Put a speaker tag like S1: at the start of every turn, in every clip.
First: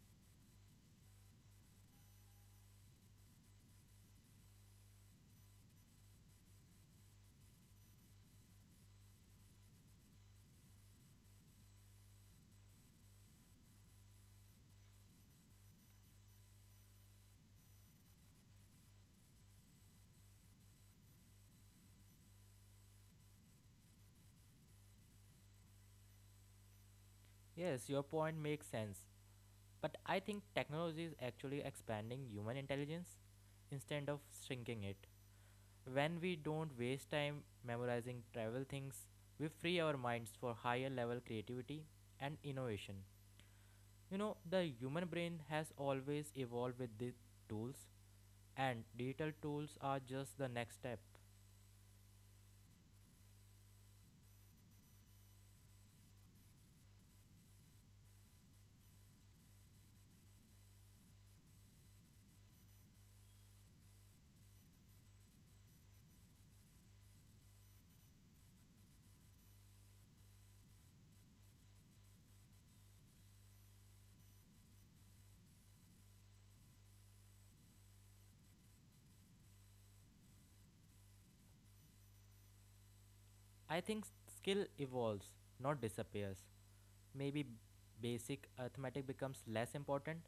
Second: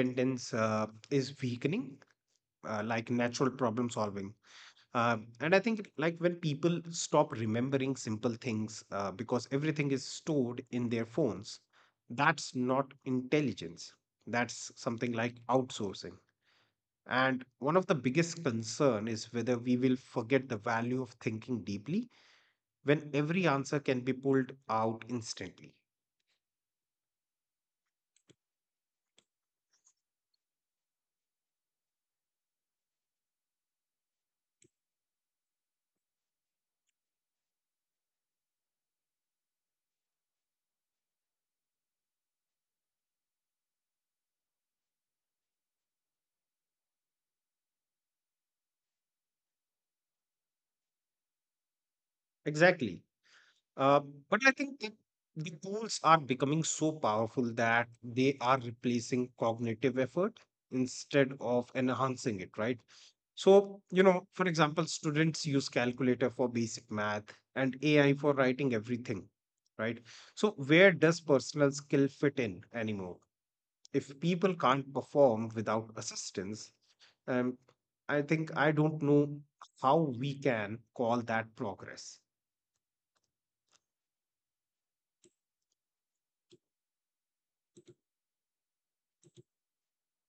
S1: dependence is weakening, like natural problem solving. And I think, like, when people stop remembering simple things because everything is stored in their phones, that's not intelligence. That's something like outsourcing. And one of the biggest concern is whether we will forget the value of thinking deeply when every answer can be pulled out instantly.
S2: Yes, your point makes sense. But I think technology is actually expanding human intelligence instead of shrinking it. When we don't waste time memorizing trivial things, we free our minds for higher level creativity and innovation. You know, the human brain has always evolved with these tools, and digital tools are just the next step.
S1: Exactly. Uh, but I think that the tools are becoming so powerful that they are replacing cognitive effort instead of enhancing it, right? So, you know, for example, students use calculator for basic math and AI for writing everything, right? So, where does personal skill fit in anymore? If people can't perform without assistance, um, I don't know how we can call that progress.
S2: I think skill evolves, not disappears. Maybe basic arithmetic becomes less important,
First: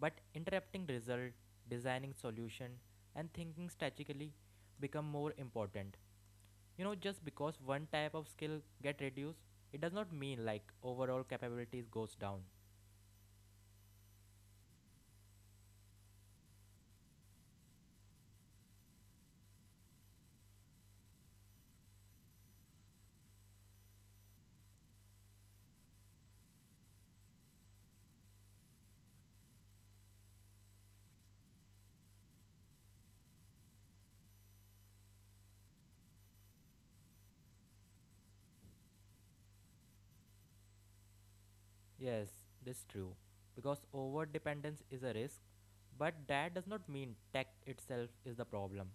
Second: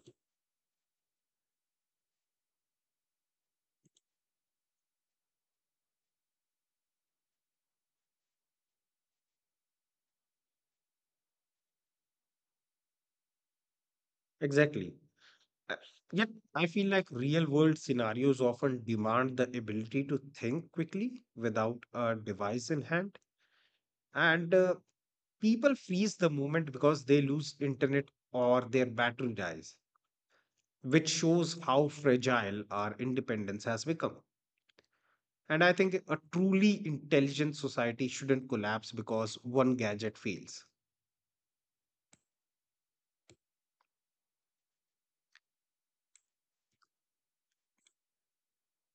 S2: but interpreting result, designing solution, and thinking strategically become more important. You know, just because one type of skill get reduced, it does not mean like overall capabilities goes down.
S1: Exactly. Uh, Yet, I feel like real world scenarios often demand the ability to think quickly without a device in hand. And people freeze the moment because they lose internet or their battery dies, which shows how fragile our independence has become. And I think a truly intelligent society shouldn't collapse because one gadget fails.
S2: Yes, this is true, because over dependence is a risk, but that does not mean tech itself is the problem.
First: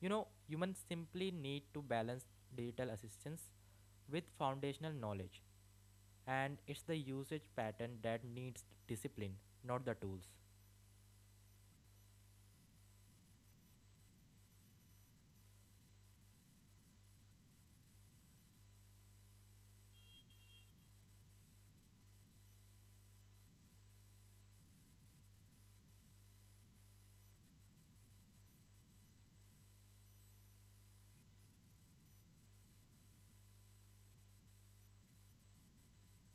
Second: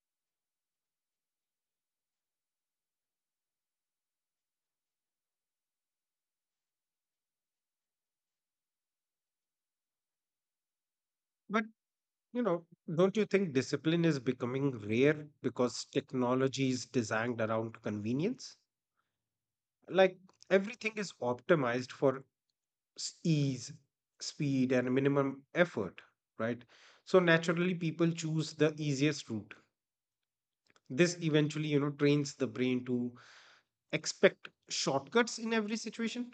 S2: You know, humans simply need to balance digital assistance with foundational knowledge. And it's the usage pattern that needs discipline, not the tools.
S1: But, you know, don't you think discipline is becoming rare because technology is designed around convenience? Like everything is optimized for ease, speed, and minimum effort, right? So naturally, people choose the easiest route. This eventually, you know, trains the brain to expect shortcuts in every situation.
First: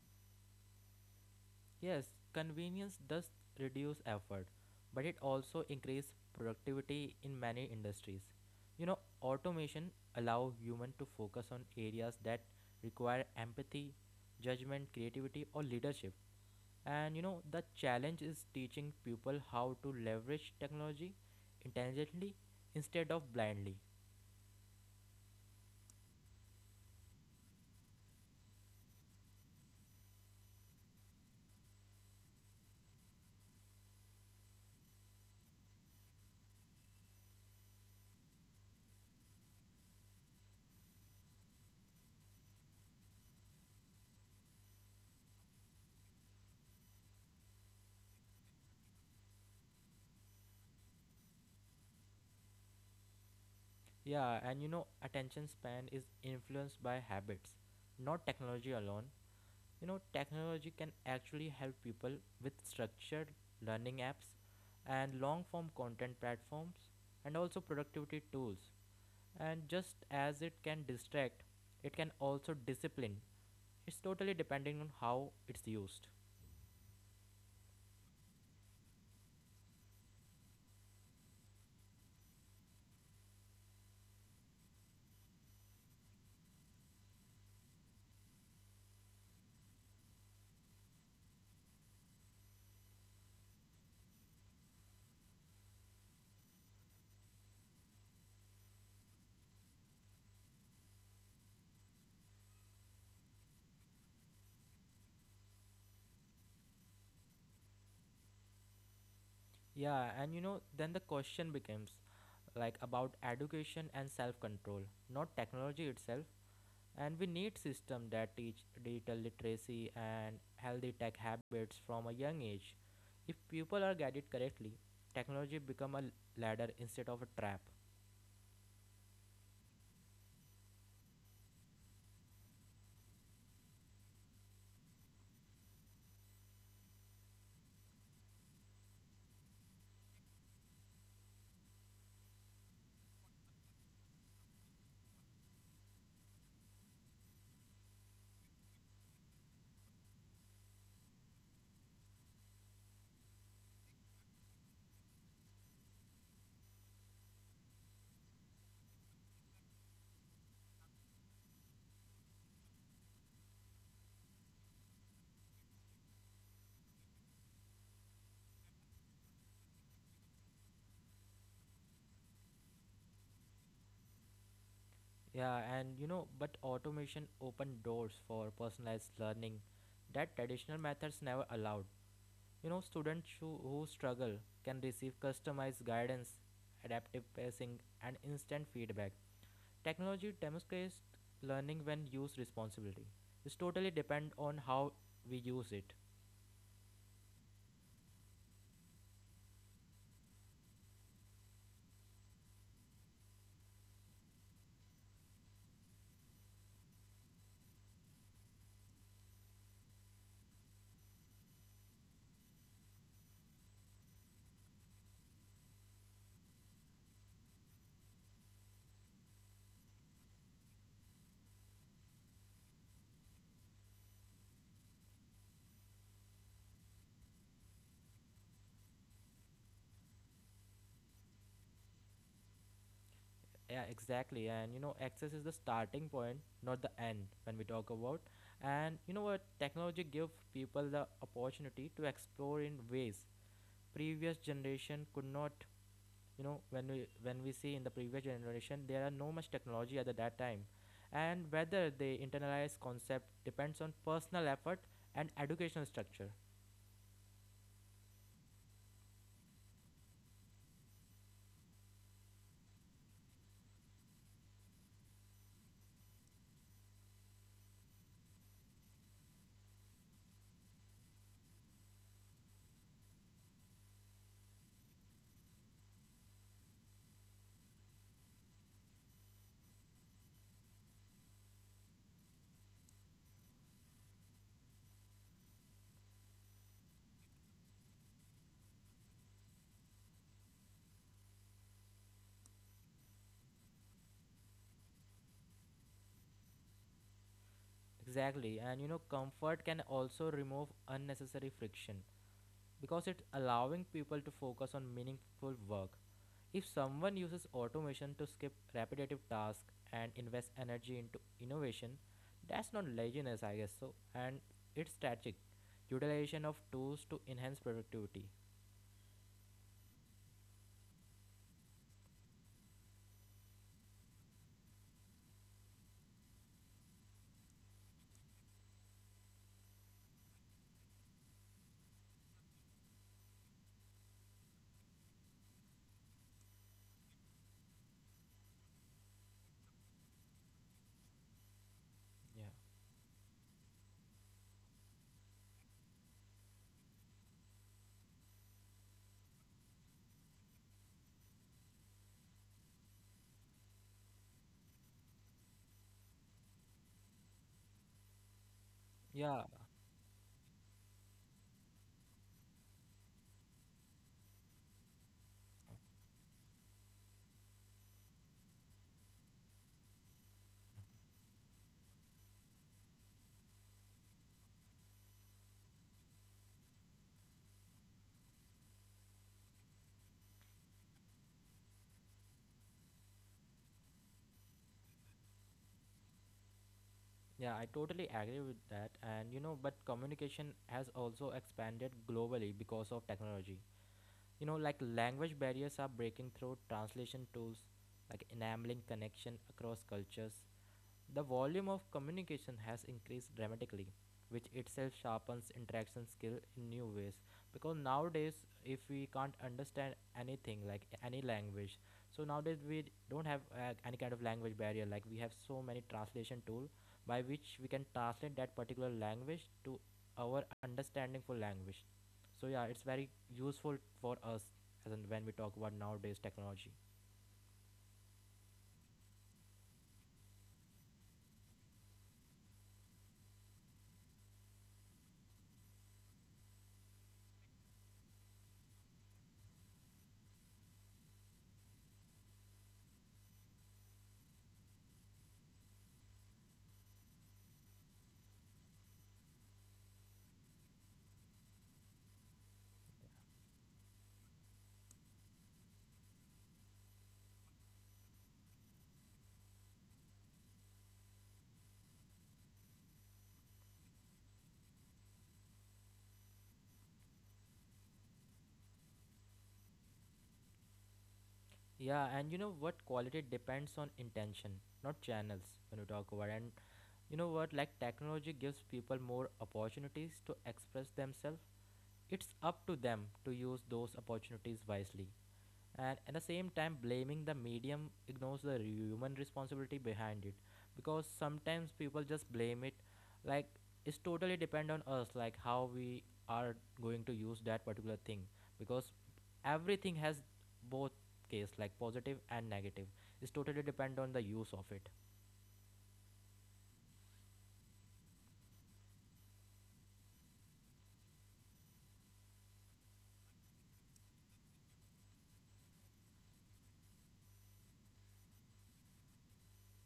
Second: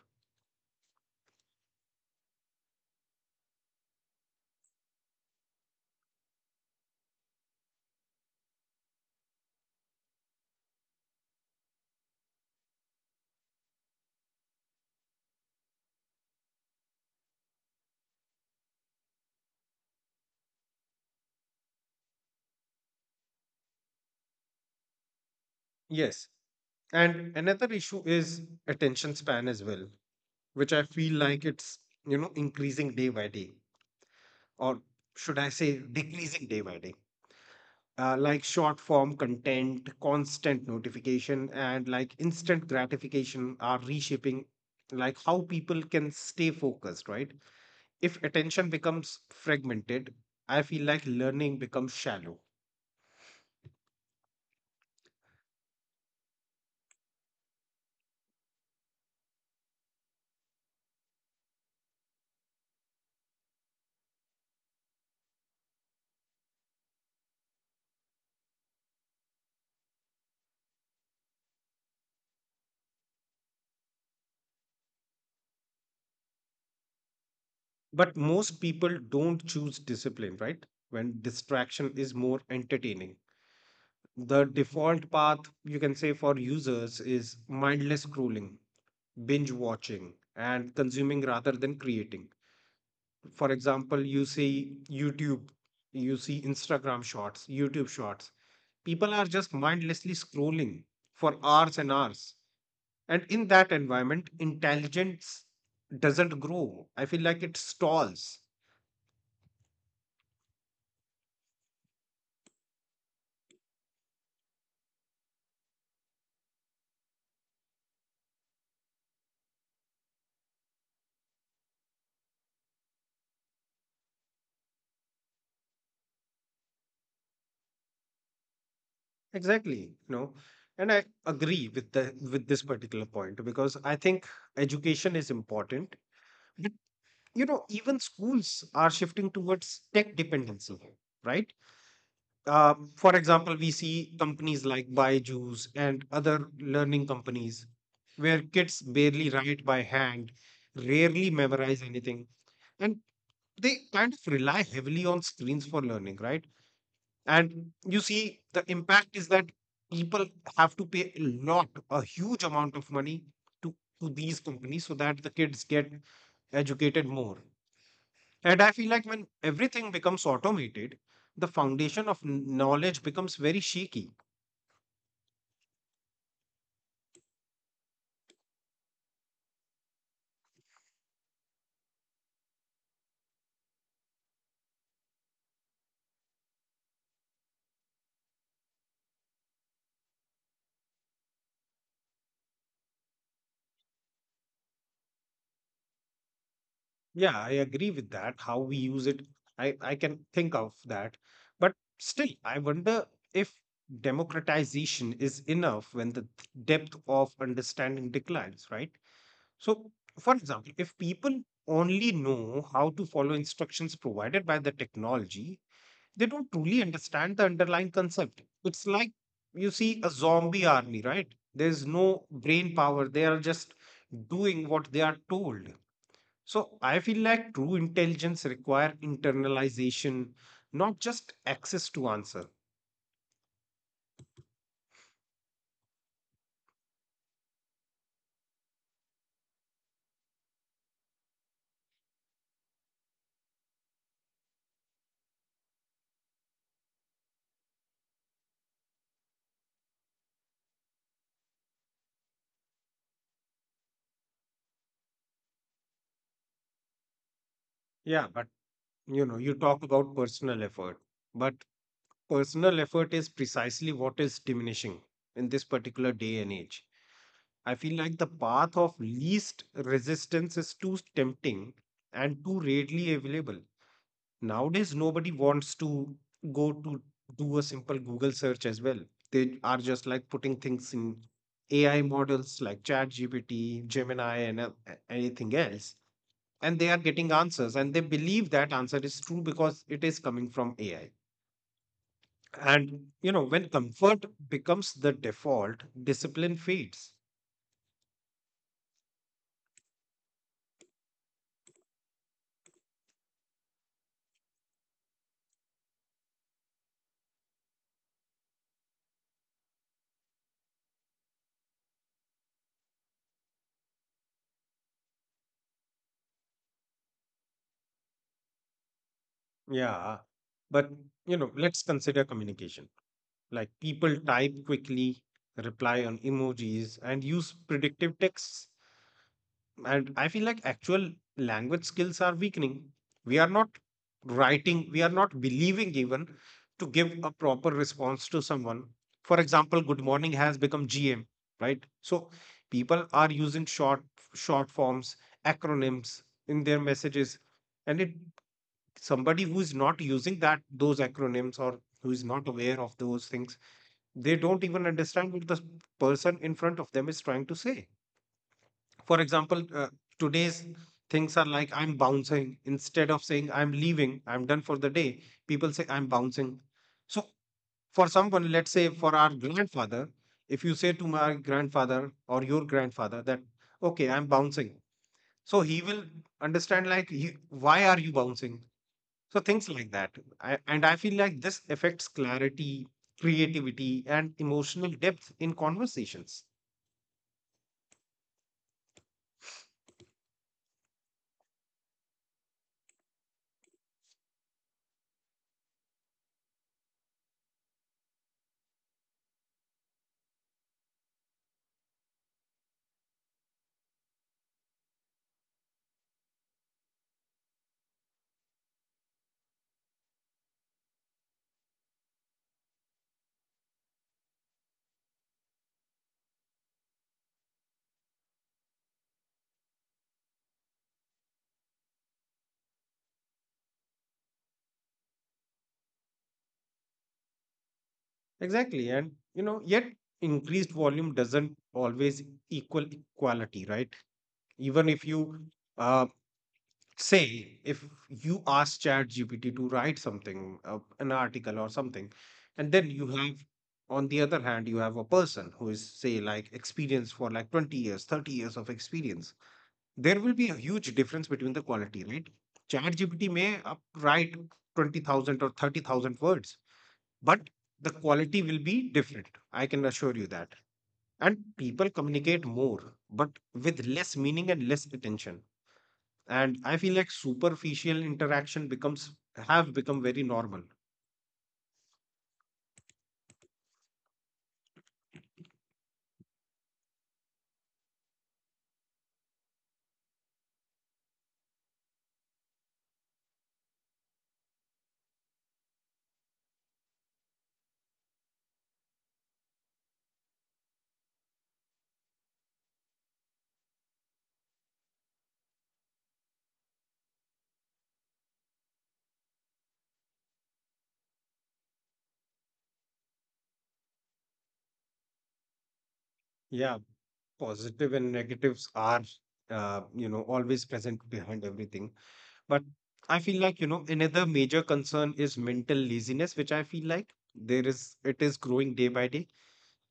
S2: Yes, convenience does reduce effort, but it also increases productivity in many industries. You know, automation allows humans to focus on areas that require empathy, judgment, creativity or leadership. And you know, the challenge is teaching people how to leverage technology intelligently instead of blindly.
S1: Yes. And another issue is attention span as well, which I feel like it's, you know, increasing day by day, or should I say decreasing day by day. Like short form content, constant notification, and like instant gratification are reshaping like how people can stay focused, right? If attention becomes fragmented, I feel like learning becomes shallow.
S2: Yeah, and you know, attention span is influenced by habits, not technology alone. You know, technology can actually help people with structured learning apps and long form content platforms and also productivity tools. And just as it can distract, it can also discipline. It's totally depending on how it's used.
S1: But most people don't choose discipline, right? When distraction is more entertaining. The default path, you can say, for users is mindless scrolling, binge watching, and consuming rather than creating. For example, you see YouTube, you see Instagram shorts, YouTube shorts. People are just mindlessly scrolling for hours and hours. And in that environment, intelligence doesn't grow. I feel like it stalls.
S2: Yeah, and you know, then the question becomes like about education and self control, not technology itself, and we need system that teach digital literacy and healthy tech habits from a young age. If people are guided correctly, technology become a ladder instead of a trap.
S1: Exactly, you know, and I agree with the with this particular point because I think education is important, but you know, even schools are shifting towards tech dependency, right? For example, we see companies like Byju's and other learning companies where kids barely write by hand, rarely memorize anything, and they kind of rely heavily on screens for learning, right? And you see, the impact is that people have to pay a lot, a huge amount of money to, to these companies so that the kids get educated more. And I feel like when everything becomes automated, the foundation of knowledge becomes very shaky.
S2: Yeah, and you know, but automation open doors for personalized learning that traditional methods never allowed. You know, students who struggle can receive customized guidance, adaptive pacing and instant feedback. Technology demonstrates learning when used responsibly. It's totally depend on how we use it.
S1: Yeah, I agree with that. How we use it, I can think of that. But still, I wonder if democratization is enough when the depth of understanding declines, right? So, for example, if people only know how to follow instructions provided by the technology, they don't truly understand the underlying concept. It's like you see a zombie army, right? There's no brain power, they are just doing what they are told. So, I feel like true intelligence require internalization, not just access to answer.
S2: Yeah, exactly. And you know, access is the starting point, not the end when we talk about. And you know what? Technology give people the opportunity to explore in ways previous generation could not. You know, when we see in the previous generation, there are no much technology at that time, and whether they internalize concept depends on personal effort and educational structure.
S1: Yeah, but you know, you talk about personal effort, but personal effort is precisely what is diminishing in this particular day and age. I feel like the path of least resistance is too tempting and too readily available. Nowadays, nobody wants to go to do a simple Google search as well. They are just like putting things in AI models like ChatGPT, Gemini, and anything else. And they are getting answers and they believe that answer is true because it is coming from AI. And you know, when comfort becomes the default, discipline fades.
S2: Exactly, and you know, comfort can also remove unnecessary friction because it's allowing people to focus on meaningful work. If someone uses automation to skip repetitive tasks and invest energy into innovation, that's not laziness, I guess so, and it's strategic utilization of tools to enhance productivity.
S1: Yeah. But you know, let's consider communication. Like people type quickly, reply on emojis, and use predictive texts. And I feel like actual language skills are weakening. We are not writing, we are not believing even to give a proper response to someone. For example, good morning has become gm, right? So
S2: Yeah.
S1: people are using short forms, acronyms in their messages, and it, somebody who is not using that those acronyms or who is not aware of those things, they don't even understand what the person in front of them is trying to say. For
S2: Yeah,
S1: example, today's things are like I'm bouncing instead of saying I'm leaving, I'm done for the day. People say I'm bouncing. So, for someone, let's say for our grandfather, if you say to my grandfather or your grandfather that, okay, I'm bouncing, so he will understand like, "You- why are you bouncing? So, things like that. And I feel like this affects clarity, creativity, and emotional depth in conversations.
S2: yeah, I totally agree with that. And you know, but communication has also expanded globally because of technology. You know, like language barriers are breaking through translation tools, like enabling connection across cultures. The volume of communication has increased dramatically, which itself sharpens interaction skill in new ways. Because nowadays, if we can't understand anything like any language, so nowadays we don't have any kind of language barrier. Like we have so many translation tool by which we can translate that particular language to our understanding for language. So yeah, it's very useful for us as in when we talk about nowadays technology.
S1: Exactly. And, you know, yet increased volume doesn't always equal equality, right? Even if you uh, say, if you ask ChatGPT to write something, an article or something, and then you have, on the other hand, you have a person who is, say, like experienced for like 20 years, 30 years of experience, there will be a huge difference between the quality, right? ChatGPT may write 20,000 or 30,000 words, but the quality will be different. I can assure you that. And people communicate more, but with less meaning and less attention. And I feel like superficial interaction becomes have become very normal.
S2: Yeah, and you know what? Quality depends on intention, not channels, when we talk about. And you know what? Like technology gives people more opportunities to express themselves. It's up to them to use those opportunities wisely, and at the same time blaming the medium ignores the human responsibility behind it, because sometimes people just blame it. Like it's totally depend on us like how we are going to use that particular thing, because everything has both case like positive and negative. It's totally depend on the use of it.
S1: Yeah, positive and negatives are you know, always present behind everything. But I feel like, you know, another major concern is mental laziness, which I feel like there is it is growing day by day.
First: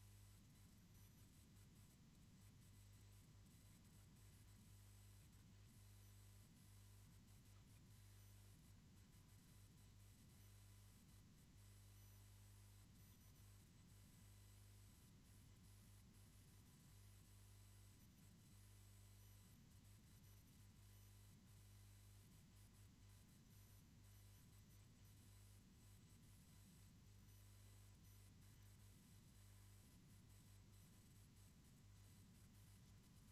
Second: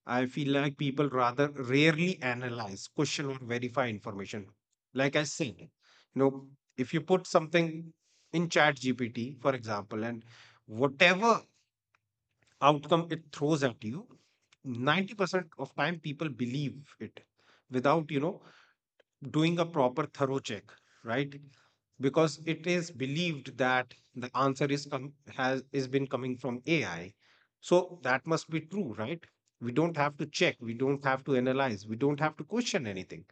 S1: I feel like people rather rarely analyze, question, or verify information. Like I said, you know, if you put something in Chat GPT, for example, and whatever outcome it throws at you, 90% of time people believe it without, you know, doing a proper thorough check, right? Because it is believed that the answer is come has is been coming from AI. So that must be true, right? We don't have to check, we don't have to analyze, we don't have to question anything.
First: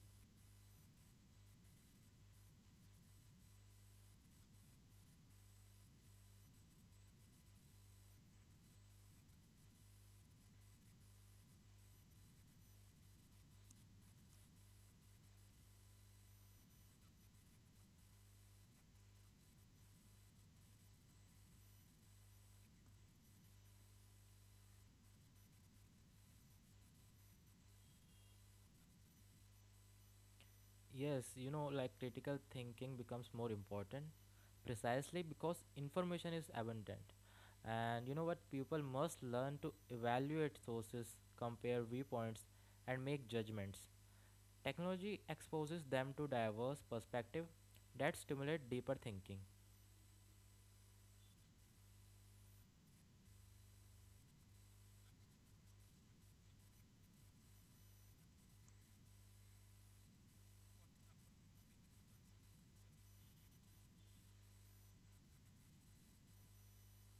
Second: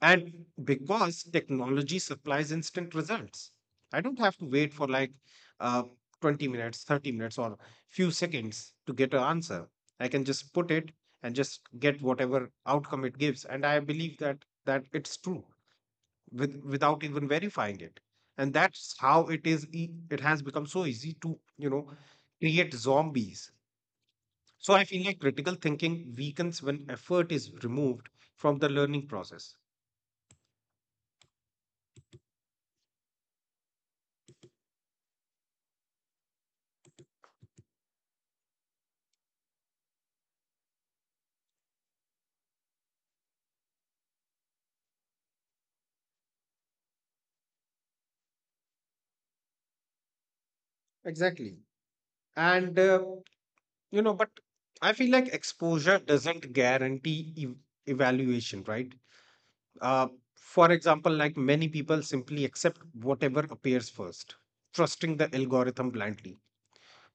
S1: And because technology supplies instant results, I don't have to wait for like uh, 20 minutes, 30 minutes, or few seconds to get an answer. I can just put it and just get whatever outcome it gives. And I believe that it's true without even verifying it, and that's how it it has become so easy to, you know, create zombies. So I feel like critical thinking weakens when effort is removed from the learning process.
S2: Yes, you know, like critical thinking becomes more important precisely because information is abundant. And you know what? People must learn to evaluate sources, compare viewpoints, and make judgments. Technology exposes them to diverse perspectives that stimulate deeper thinking.
S1: Exactly. And you know, but I feel like exposure doesn't guarantee evaluation, right? uh, for example, like many people simply accept whatever appears first, trusting the algorithm blindly,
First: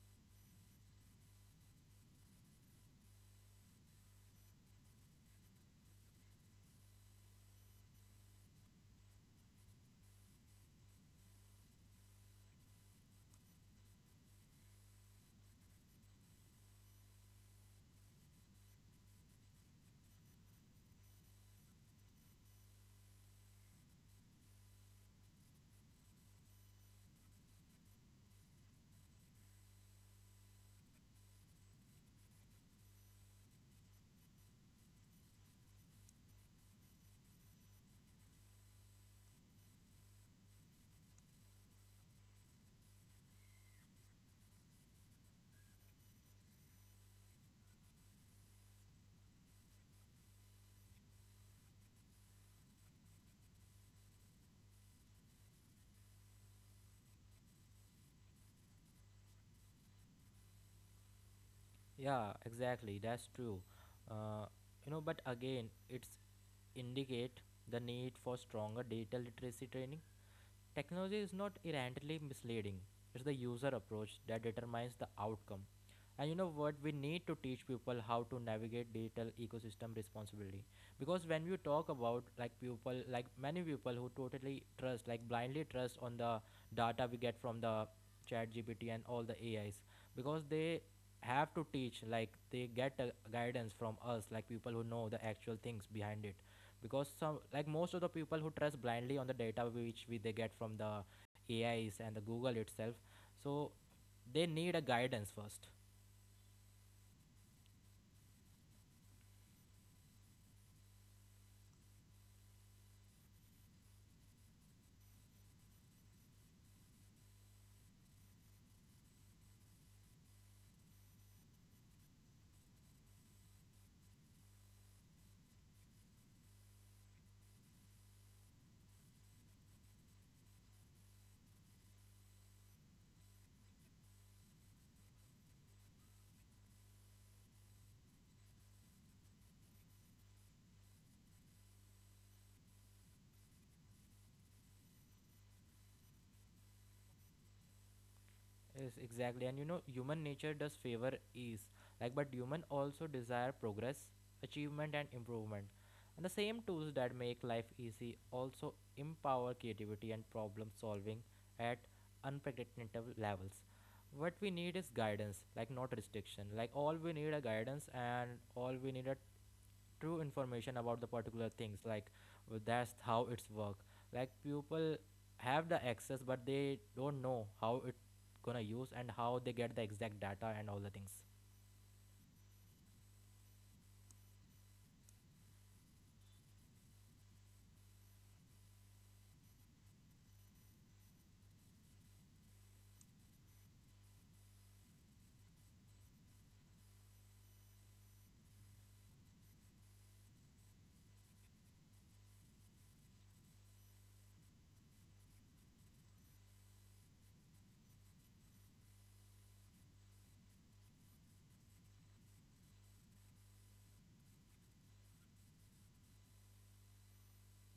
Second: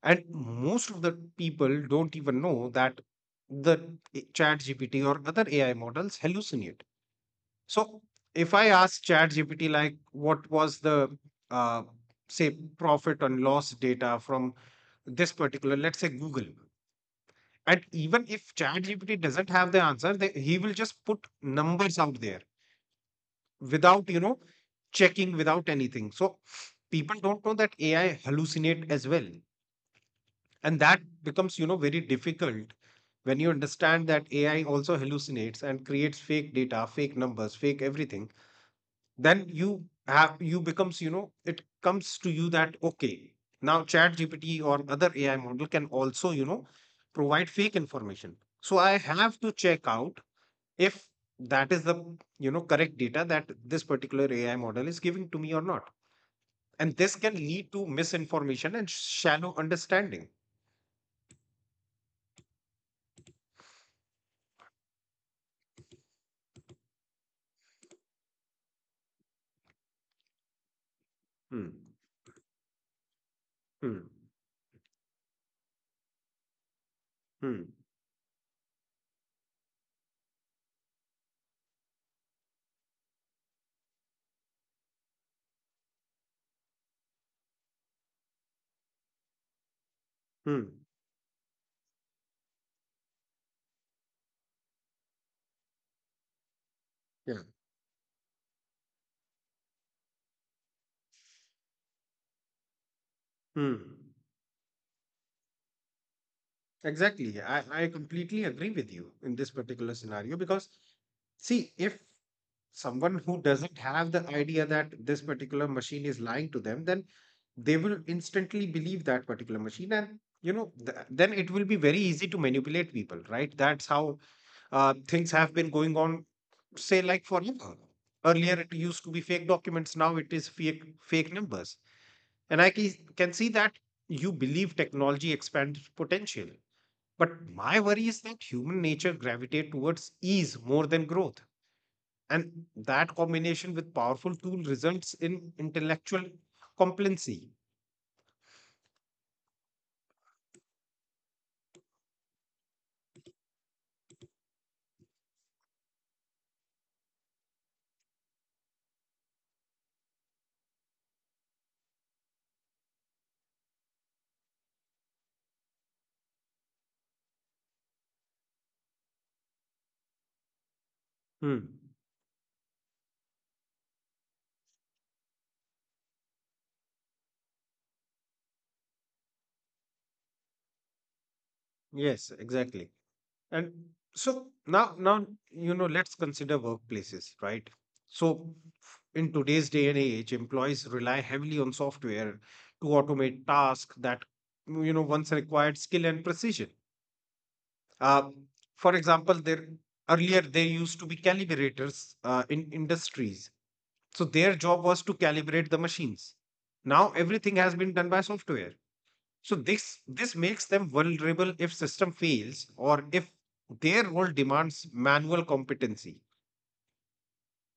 S1: and most of the people don't even know that the ChatGPT or other AI models hallucinate. So if I ask ChatGPT like what was the uh, say profit and loss data from this particular, let's say Google, and even if ChatGPT doesn't have the answer, he will just put numbers out there without, you know, checking, without anything. So people don't know that AI hallucinate as well, and that becomes, you know, very difficult. When you understand that AI also hallucinates and creates fake data, fake numbers, fake everything, then you becomes, you know, it comes to you that okay, now ChatGPT or other AI model can also, you know, provide fake information. So I have to check out if that is the, you know, correct data that this particular AI model is giving to me or not, and this can lead to misinformation and shallow understanding.
S2: Yeah, exactly. That's true. Uh, you know, but again, it's indicate the need for stronger data literacy training. Technology is not
S1: Hmm.
S2: inherently misleading. It's the user
S1: Hmm.
S2: approach that determines the outcome. And you know what? We need to
S1: Hmm.
S2: teach people how to navigate digital ecosystem responsibly. Because when you talk about like people, like many people who totally trust, like blindly trust on the data we get from the chat GPT and all the AIs, because
S1: Hmm.
S2: they have to teach, like they get a guidance from us, like people who know the actual things behind it, because
S1: Yeah.
S2: some like most of the people who trust blindly on the data which we, they get from the AIs and the Google itself, so
S1: Hmm.
S2: they need a guidance first.
S1: Exactly. I completely agree with you in this particular scenario because, see, if someone who doesn't have the idea that this particular machine is lying to them, then they will instantly believe that particular machine. And, you know, then it will be very easy to manipulate people, right? That's how things have been going on, say, like forever. Earlier, it used to be fake documents. Now it is fake numbers. And I can see that you believe technology expands potential. But my worry is that human nature gravitates towards ease more than growth. And that combination with powerful tool results in intellectual complacency.
S2: Yes, exactly, and you know human nature does favor ease, like but human also desire progress, achievement and improvement, and the same tools that make life easy also empower creativity and problem solving at unpredictable levels. What we need is guidance, like not restriction, like all we need a guidance and all we need a true information about the particular
S1: Hmm.
S2: things, like that's how it's work. Like people have the access but they don't know how it gonna use and how they get the exact data and all the things.
S1: Yes, exactly. And now, you know, let's consider workplaces, right? So in today's day and age, employees rely heavily on software to automate tasks that, you know, once required skill and precision. Um, for example, there earlier there used to be calibrators in industries. So their job was to calibrate the machines. Now everything has been done by software. So this makes them vulnerable if system fails or if their role demands manual competency.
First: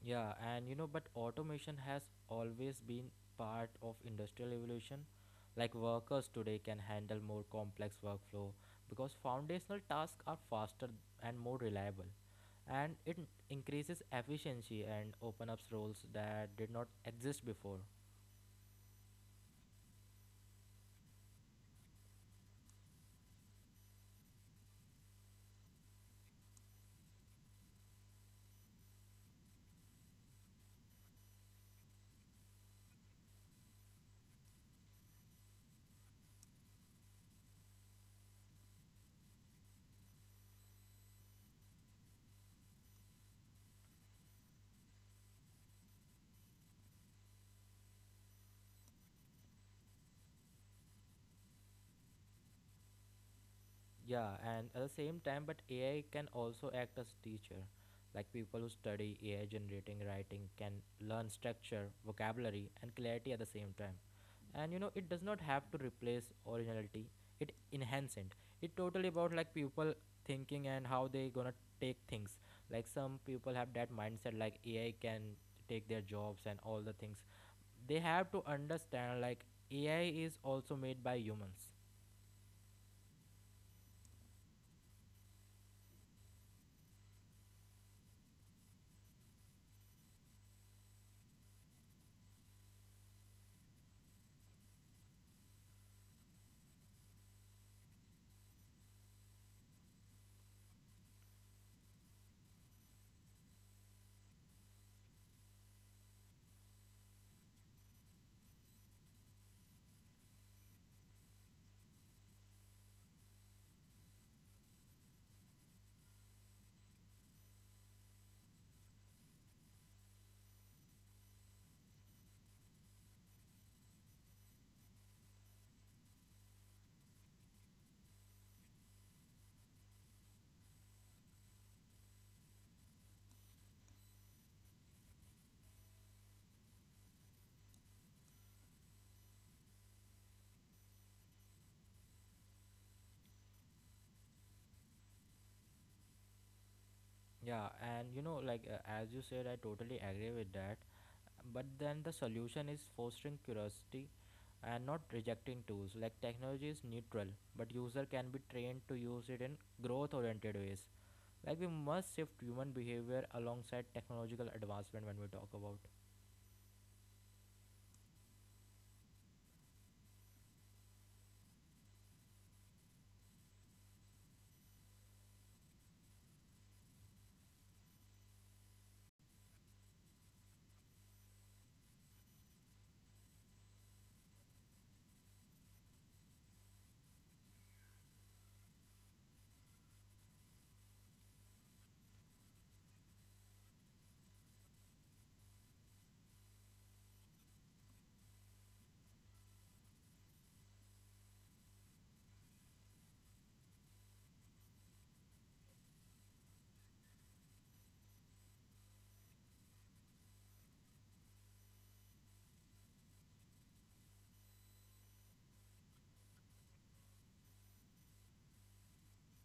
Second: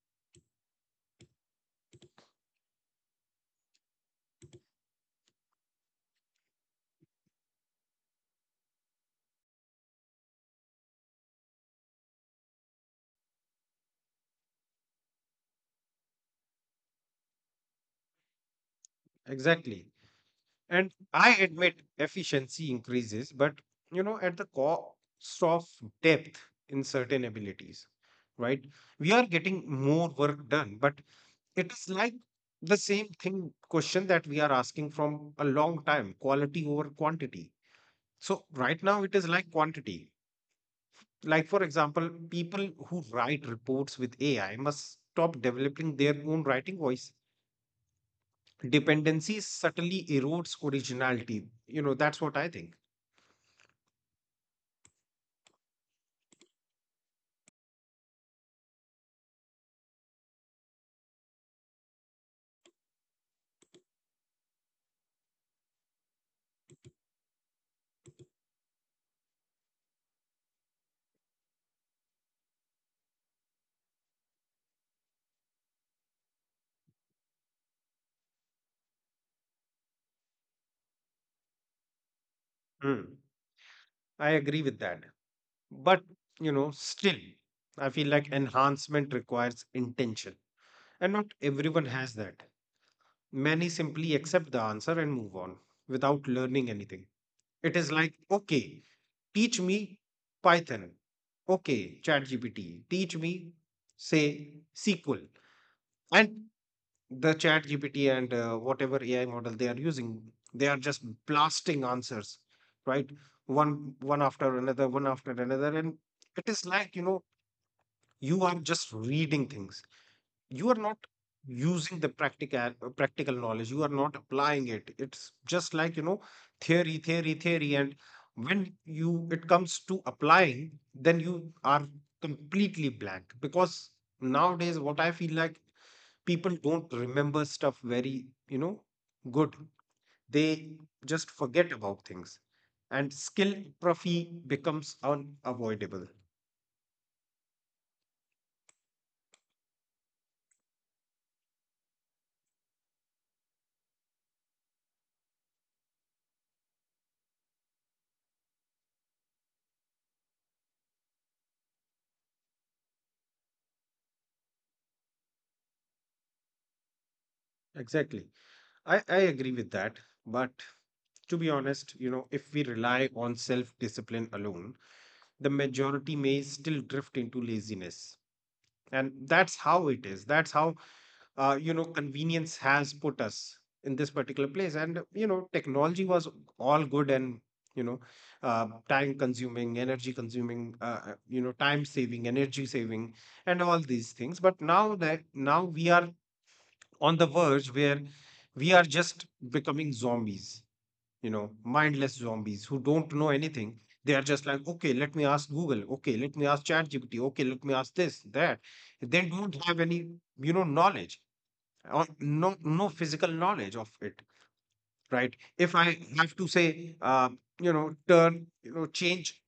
S2: Yeah, and you know, but automation has always been part of industrial evolution. Like workers today can handle more complex workflow because foundational tasks are faster and more reliable, and it increases efficiency and open up roles that did not exist before.
S1: Exactly. And I admit efficiency increases, but at the cost of depth in certain abilities, right? We are getting more work done, but it is like the same thing question that we are asking from a long time, quality over quantity. So, right now, it is like quantity. Like, for example, people who write reports with AI must stop developing their own writing voice. Dependency subtly erodes originality. You know, that's what I think.
S2: Yeah, and at the same time, but AI can also act as teacher. Like people who study AI generating writing can learn structure, vocabulary, and clarity at the same time. And you know, it does not have to replace originality; it enhance it. It totally about like people thinking and how they gonna take things. Like some people have that mindset, like AI can take their jobs and all the things. They have to understand like AI is also made by humans.
S1: Hmm. I agree with that. But, still, I feel like enhancement requires intention, and not everyone has that. Many simply accept the answer and move on without learning anything. It is like, okay, teach me Python. Okay, ChatGPT, teach me, say, SQL. And the ChatGPT and whatever AI model they are using, they are just blasting answers, right? One after another, one after another. And it is like, you are just reading things, you are not using the practical knowledge, you are not applying it. It's just like, theory, theory, theory. And when you it comes to applying, then you are completely blank. Because nowadays, what I feel like, people don't remember stuff very good. They just forget about things, and skill atrophy becomes unavoidable.
S2: Yeah, and you know, like as you said, I totally agree with that. But then the solution is fostering curiosity and not rejecting tools. Like technology is neutral, but user can be trained to use it in growth-oriented ways. Like we must shift human behavior alongside technological advancement when we talk about.
S1: Exactly. I agree with that. But, to be honest, if we rely on self discipline alone, the majority may still drift into laziness. And that's how it is. That's how, convenience has put us in this particular place. And, technology was all good, and, you know, time consuming, energy consuming, time saving, energy saving, and all these things. But now that now we are on the verge where we are just becoming zombies, mindless zombies who don't know anything. They are just like, okay, let me ask Google. Okay, let me ask ChatGPT. Okay, let me ask this, that. They don't have any, knowledge, or no, no physical knowledge of it, right? If I have to say, change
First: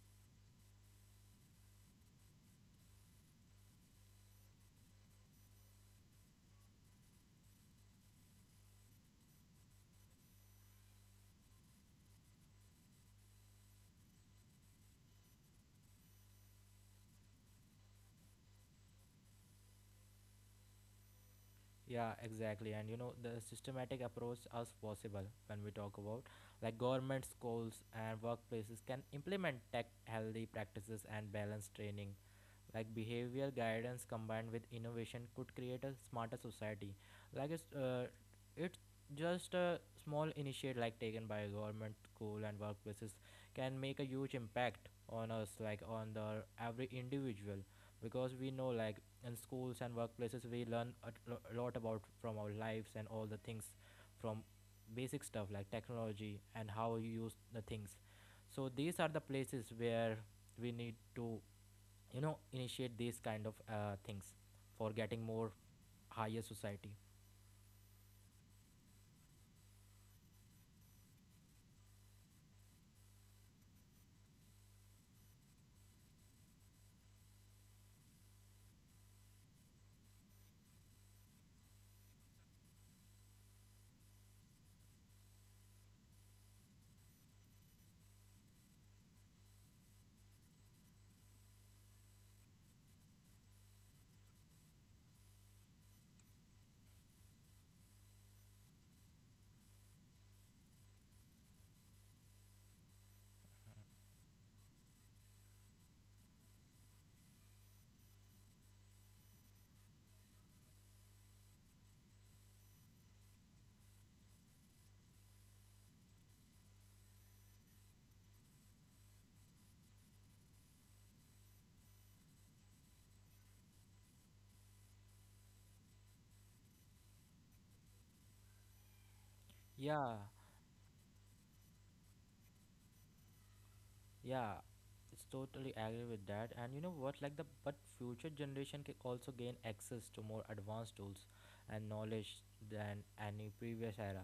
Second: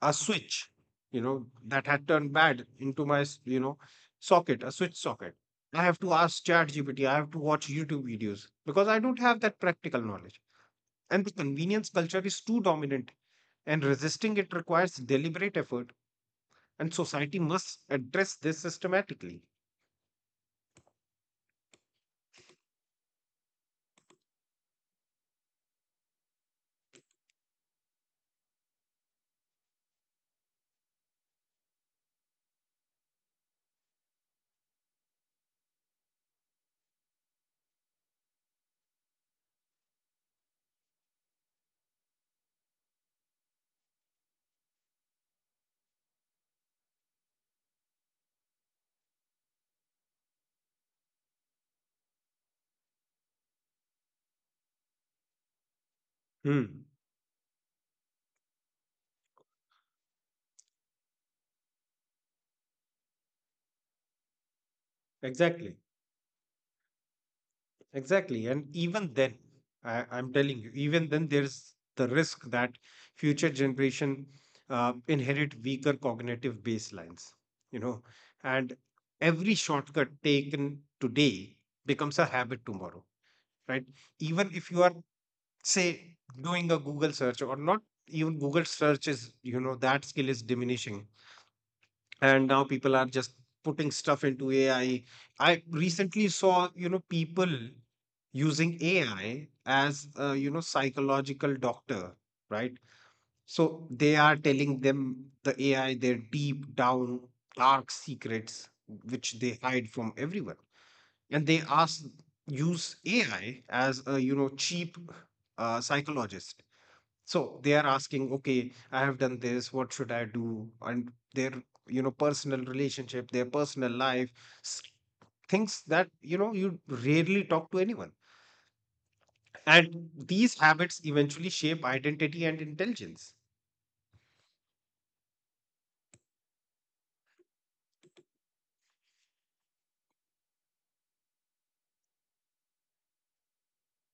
S1: a switch, that had turned bad into my, socket, a switch socket. I have to ask ChatGPT, I have to watch YouTube videos because I don't have that practical knowledge. And the convenience culture is too dominant, and resisting it requires deliberate effort, and society must address this systematically.
S2: Yeah, exactly. And you know, the systematic approach is possible when we talk about, like government schools and workplaces can implement tech healthy practices and balance training. Like behavior guidance combined with innovation could create a smarter society. Like it's just a small initiative like taken by government school and workplaces, can make a huge impact on us like on the every individual, because we know like in schools and workplaces we learn a lot about from our lives and all the things, from basic stuff like technology and
S1: Hmm,
S2: how you use the things. So these are the places where we need to, you know, initiate these kind of things for getting more
S1: exactly.
S2: higher society.
S1: Exactly. And even then, I'm telling you, even then, there's the risk that future generation inherit weaker cognitive baselines, you know, and every shortcut taken today becomes a habit tomorrow, right? Even if you are, say, doing a Google search, or not even Google search is, that skill is diminishing, and now people are just putting stuff into AI. I recently saw, people using AI as a, psychological doctor, right? So they are telling them, the AI, their deep down dark secrets, which they hide from everyone. And they ask, use AI as a, cheap, psychologist. So they are asking, okay, I have done this, what should I do? And their, personal relationship, their personal life, s- things that, you rarely talk to anyone. And
S2: Yeah.
S1: these habits eventually shape identity and intelligence.
S2: Yeah, it's totally agree with that. And you know what? Like the but future generation can also gain access to more advanced tools and knowledge than any previous era.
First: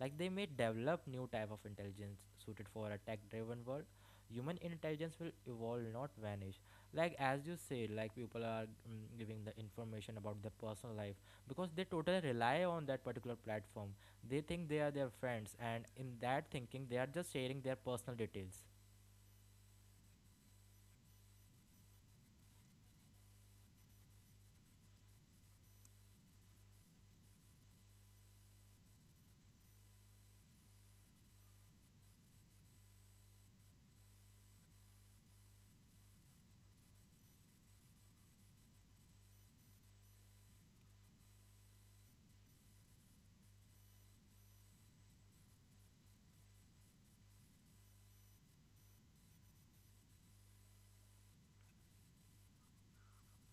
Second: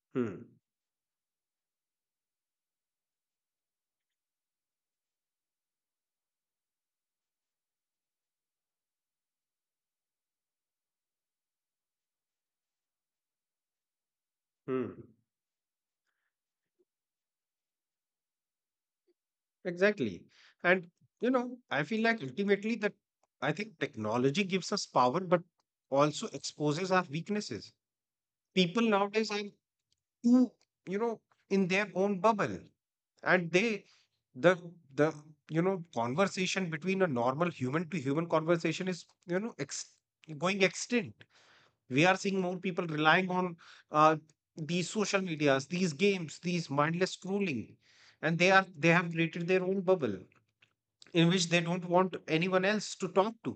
S2: Like they
S1: Hmm.
S2: may develop new type of intelligence suited for a tech-driven world. Human intelligence will evolve, not vanish. Like as you say, like people are giving the information about their personal life because they totally rely on that particular platform. They think they are
S1: Hmm.
S2: their friends, and in that thinking, they are just sharing their personal details.
S1: Exactly. And, I feel like ultimately that I think technology gives us power, but also exposes our weaknesses. People nowadays are too, you know in their own bubble, and the the conversation between a normal human to human conversation is, going extinct. We are seeing more people relying on, uh, these social medias, these games, these mindless scrolling, and they have created their own bubble in which they don't want anyone else to talk to,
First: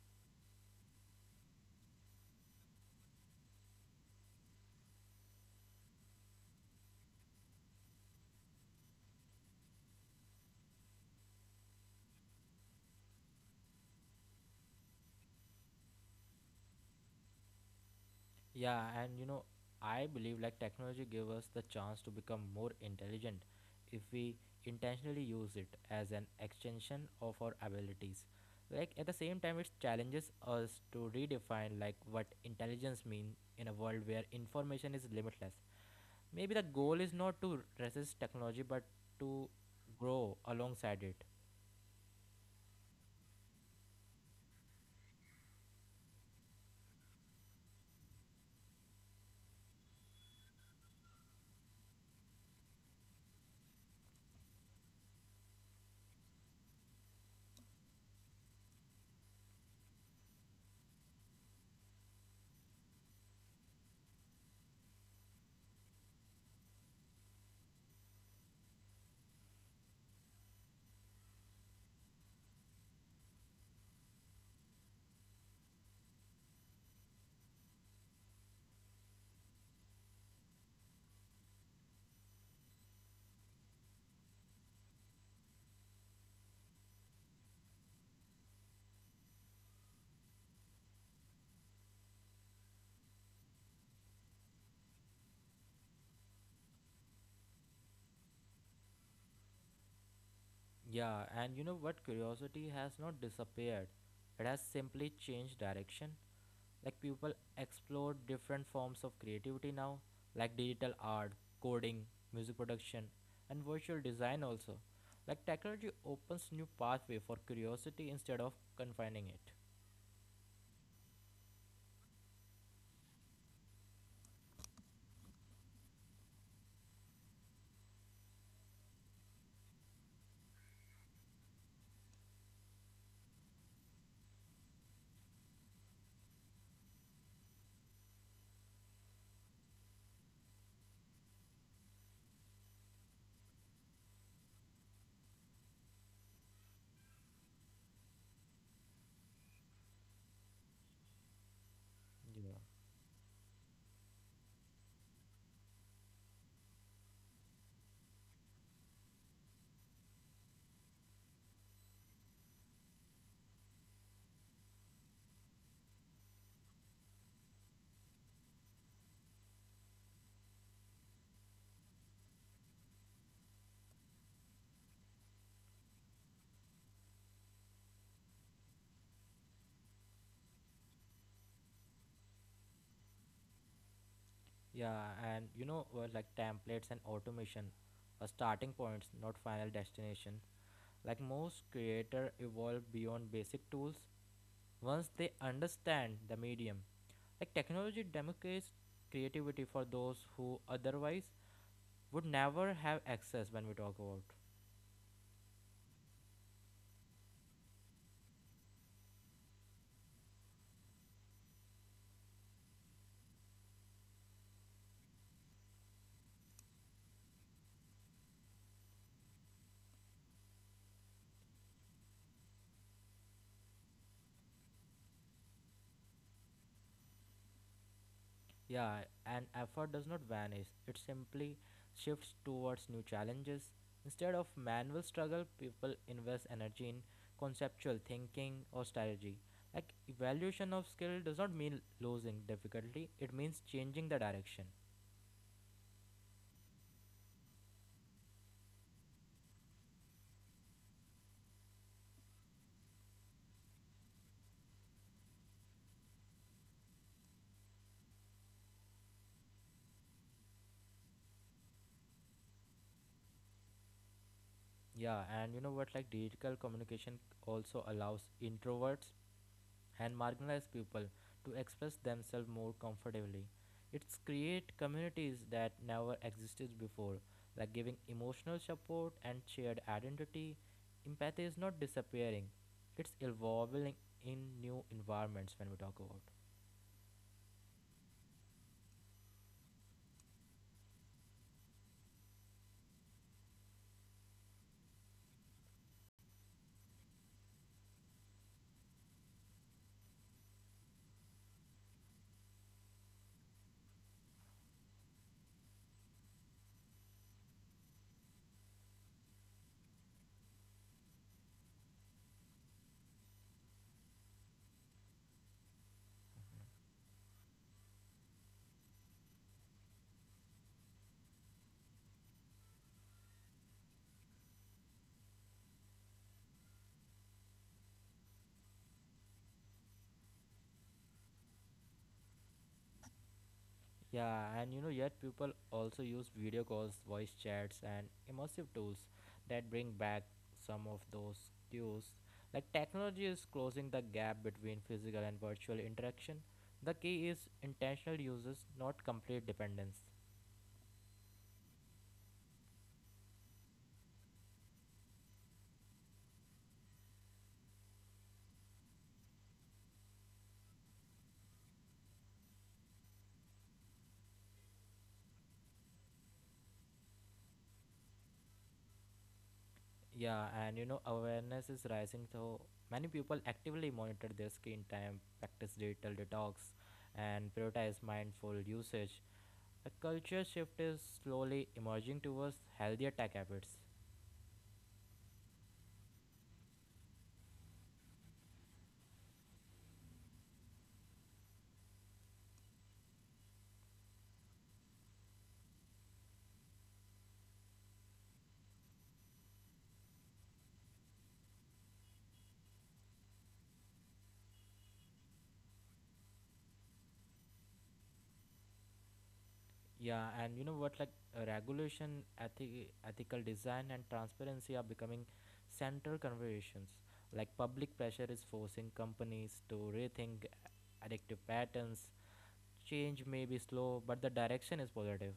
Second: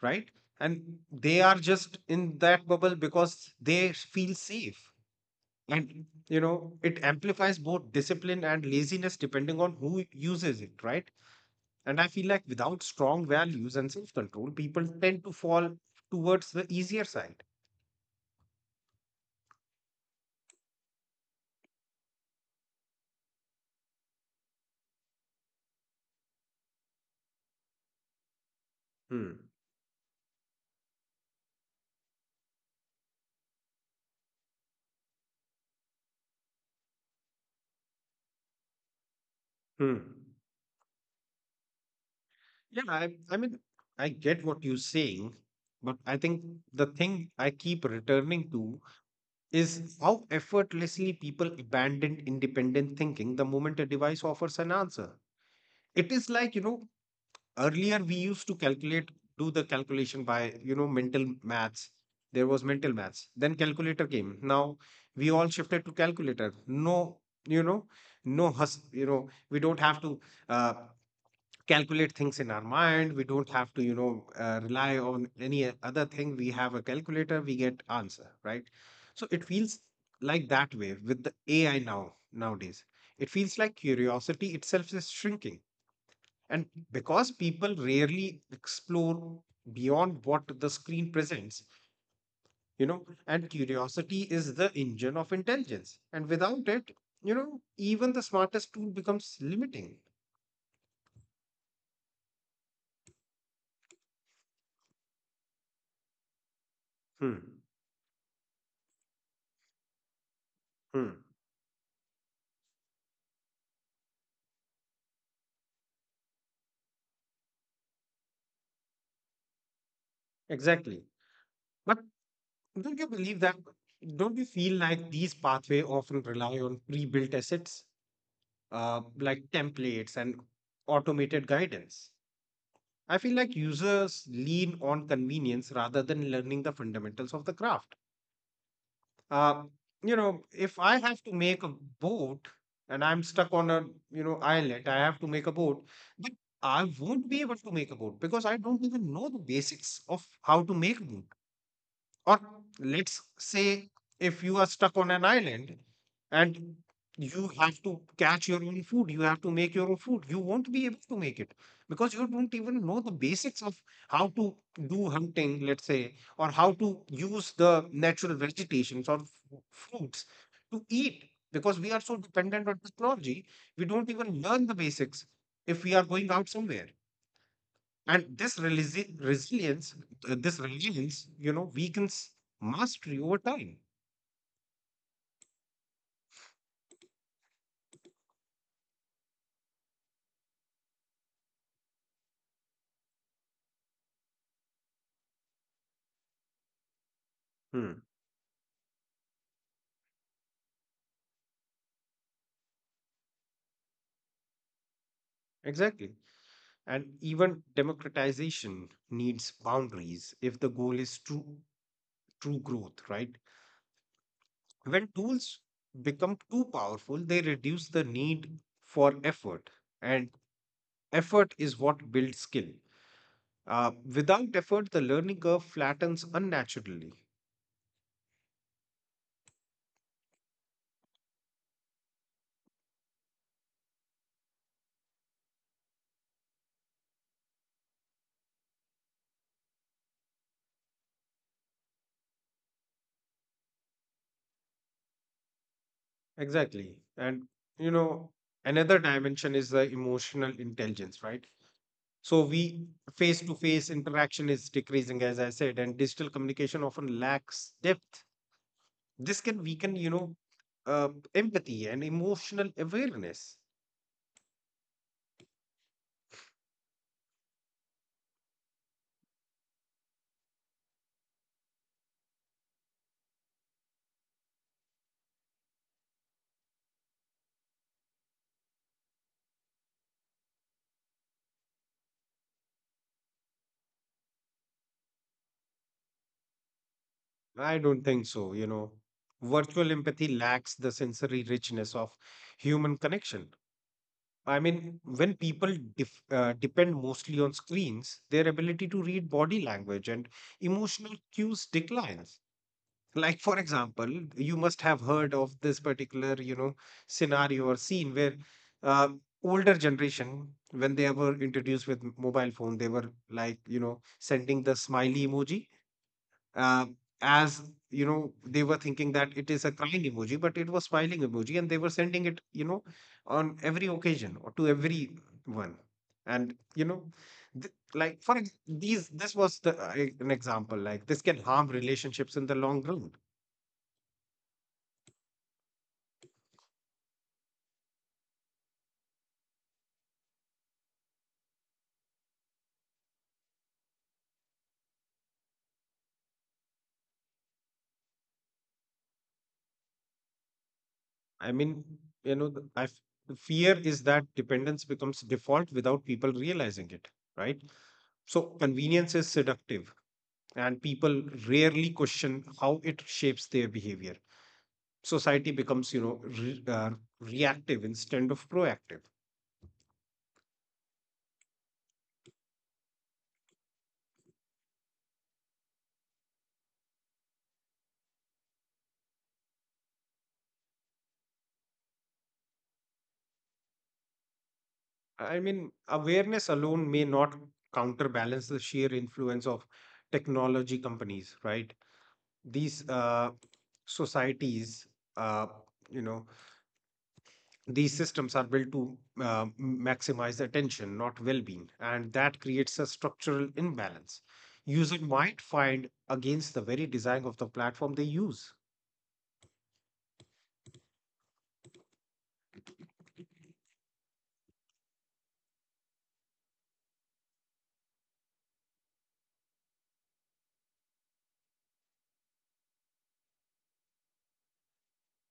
S1: right? And they are just in that bubble because they feel safe. And, it amplifies both discipline and laziness depending on who uses it, right? And I feel like without strong values and self-control, people tend to fall towards the easier side.
S2: Yeah, and you know, I believe like technology gives us the chance to become more intelligent if we intentionally use it as an extension of our abilities. Like at the
S1: Hmm.
S2: same time, it challenges us to redefine like what intelligence means in a world where information is limitless. Maybe the goal is not to resist technology, but to
S1: Hmm.
S2: grow alongside it.
S1: Yeah, I mean, I get what you're saying, but I think the thing I keep returning to is how effortlessly people abandon independent thinking the moment a device offers an answer. It is like, earlier we used to calculate do the calculation by, mental maths. There was mental maths, then calculator came. Now we all shifted to calculator. No, you know no, hus you know we don't have to, uh, calculate things in our mind. We don't have to, rely on any other thing. We have a calculator, we get answer, right? So it feels like that way with the AI nowadays. It feels like curiosity itself is shrinking, and because people rarely explore beyond what the screen presents, and curiosity is the engine of intelligence. And without it, even the smartest tool becomes limiting.
S2: Yeah, and you know what? Curiosity has not disappeared; it has simply changed direction. Like people
S1: Hmm.
S2: explore different forms of creativity now, like digital
S1: Hmm.
S2: art, coding, music production, and virtual design also. Like technology opens new pathway for curiosity instead of confining it.
S1: Exactly. But don't you believe that? Don't you feel like these pathways often rely on pre-built assets, like templates and automated guidance? I feel like users lean on convenience rather than learning the fundamentals of the craft. Uh, if I have to make a boat, and I'm stuck on a, islet, I have to make a boat, but I won't be able to make a boat because I don't even know the basics of how to make a boat. Or
S2: Yeah.
S1: let's say, if you are stuck on an island, and you have to catch your own food, you have to make your own food, you won't be able to make it because you don't even know the basics of how to do hunting, let's say, or how to use the natural vegetations or fruits to eat, because we are so dependent on technology, we don't even learn the basics if we are going out somewhere. And this resilience, weakens mastery over time.
S2: Yeah, and you know, like templates and automation are starting points, not final destination. Like most creator evolve beyond basic tools once they understand the medium. Like
S1: Hmm.
S2: technology democratizes creativity for those who otherwise would never have access when we talk about.
S1: Exactly. And even democratization needs boundaries if the goal is true growth, right? When tools become too powerful, they reduce the need for effort. And effort is what builds skill. Without effort, the learning curve flattens unnaturally.
S2: Yeah, and effort does not vanish, it simply shifts towards new challenges. Instead of manual struggle, people invest energy in conceptual thinking or strategy. Like, evaluation of skill does not mean losing difficulty, it means changing the direction.
S1: Exactly. And, you know, another dimension is the emotional intelligence, right? So we face to face interaction is decreasing, as I said, and digital communication often lacks depth. This can weaken, uh, empathy and emotional awareness.
S2: Yeah, and you know what? Like, digital communication also allows introverts and marginalized people to express themselves more comfortably. It's create communities that never existed before, like giving emotional support and shared identity. Empathy is not disappearing; it's evolving in new environments. When we talk about.
S1: I don't think so. Virtual empathy lacks the sensory richness of human connection. I mean, when people depend mostly on screens, their ability to read body language and emotional cues declines. Like, for example, you must have heard of this particular, scenario or scene where older generation, when they were introduced with mobile phone, they were like, sending the smiley emoji, uh, as, they were thinking that it is a crying emoji, but it was smiling emoji, and they were sending it, on every occasion or to everyone. And, like for ex- these this was the, an example. Like this can harm relationships in the long run.
S2: Yeah, and you know, yet people also use video calls, voice chats, and immersive tools that bring back some of those cues. Like, technology is closing the gap between physical and virtual interaction. The key is intentional uses, not complete dependence.
S1: I mean, you know the- i f- the fear is that dependence becomes default without people realizing it, right? So convenience is seductive, and people rarely question how it shapes their behavior. Society becomes, reactive instead of proactive.
S2: Yeah, and you know, awareness is rising, so many people actively monitor their screen time, practice digital detox, and prioritize mindful usage. A culture shift is slowly emerging towards healthier tech habits.
S1: I mean, awareness alone may not counterbalance the sheer influence of technology companies, right? These, societies, uh, you know these systems are built to, uh, maximize attention, not well-being. And that creates a structural imbalance. Users might find against the very design of the platform they use.
S2: Yeah, and you know what? Like regulation, ethical design, and transparency are becoming central conversations. Like public pressure is forcing companies to rethink addictive patterns. Change may be slow, but the direction is positive.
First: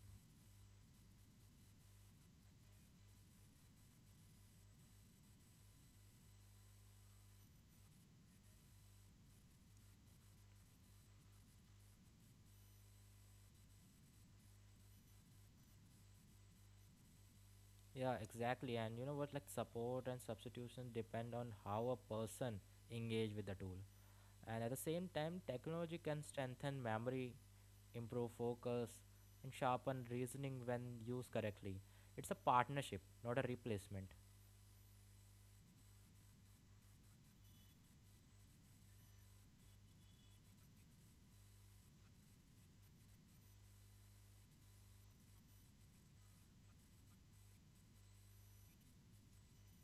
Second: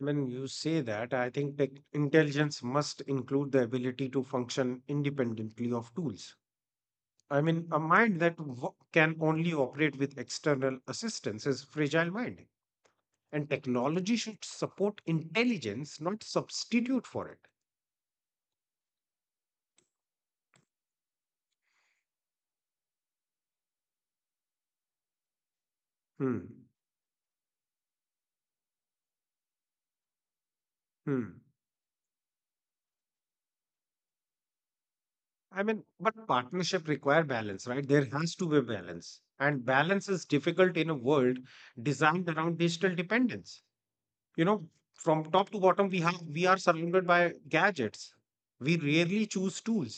S1: When you say that, I think tech intelligence must include the ability to function independently of tools. I mean, a mind that can only operate with external assistance is fragile mind, and technology should support intelligence, not substitute for it.
S2: Yeah, exactly. And you know what? Like support and substitution depend on how a person engage with the tool. And at the same time, technology can
S1: Hmm.
S2: strengthen memory, improve focus, and sharpen reasoning when used
S1: Hmm.
S2: correctly. It's a partnership, not a replacement.
S1: I mean, but partnership require balance, right? There has to be balance, and balance is difficult in a world designed around digital dependence. you know from top to bottom, we are surrounded by gadgets. We rarely choose tools.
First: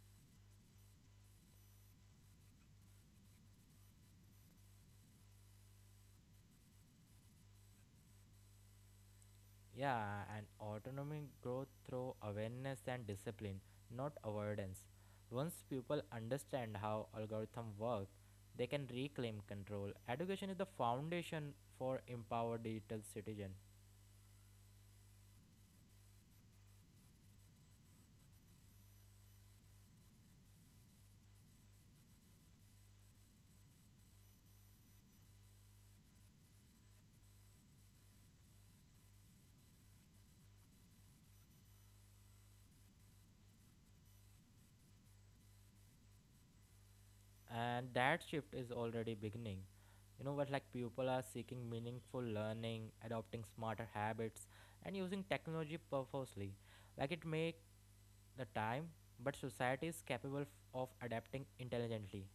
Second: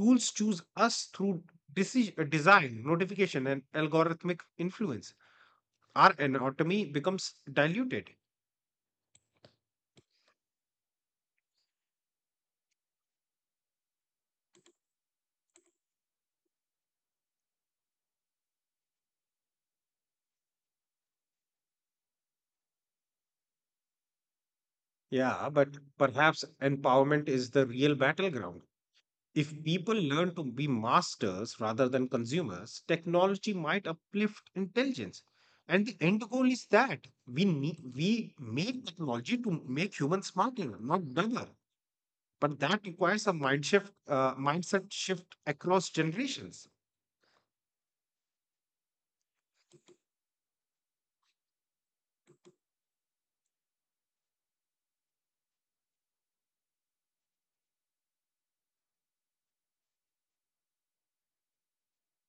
S1: Tools choose us through decision, design notification and algorithmic influence. Our anatomy becomes diluted.
S2: Yeah, and autonomy growth through awareness and discipline, not avoidance. Once people understand how algorithm work, they can reclaim control. Education is the foundation for empowered digital citizen.
S1: Yeah, but perhaps empowerment is the real battleground. If people learn to be masters rather than consumers, technology might uplift intelligence. And the end goal is that we make technology to make humans smarter, not dumber. But that requires a mindset shift across generations.
S2: And that shift is already beginning. You know what, like people are seeking meaningful learning, adopting smarter habits, and using technology purposely. Like it make the time, but society is capable of adapting intelligently.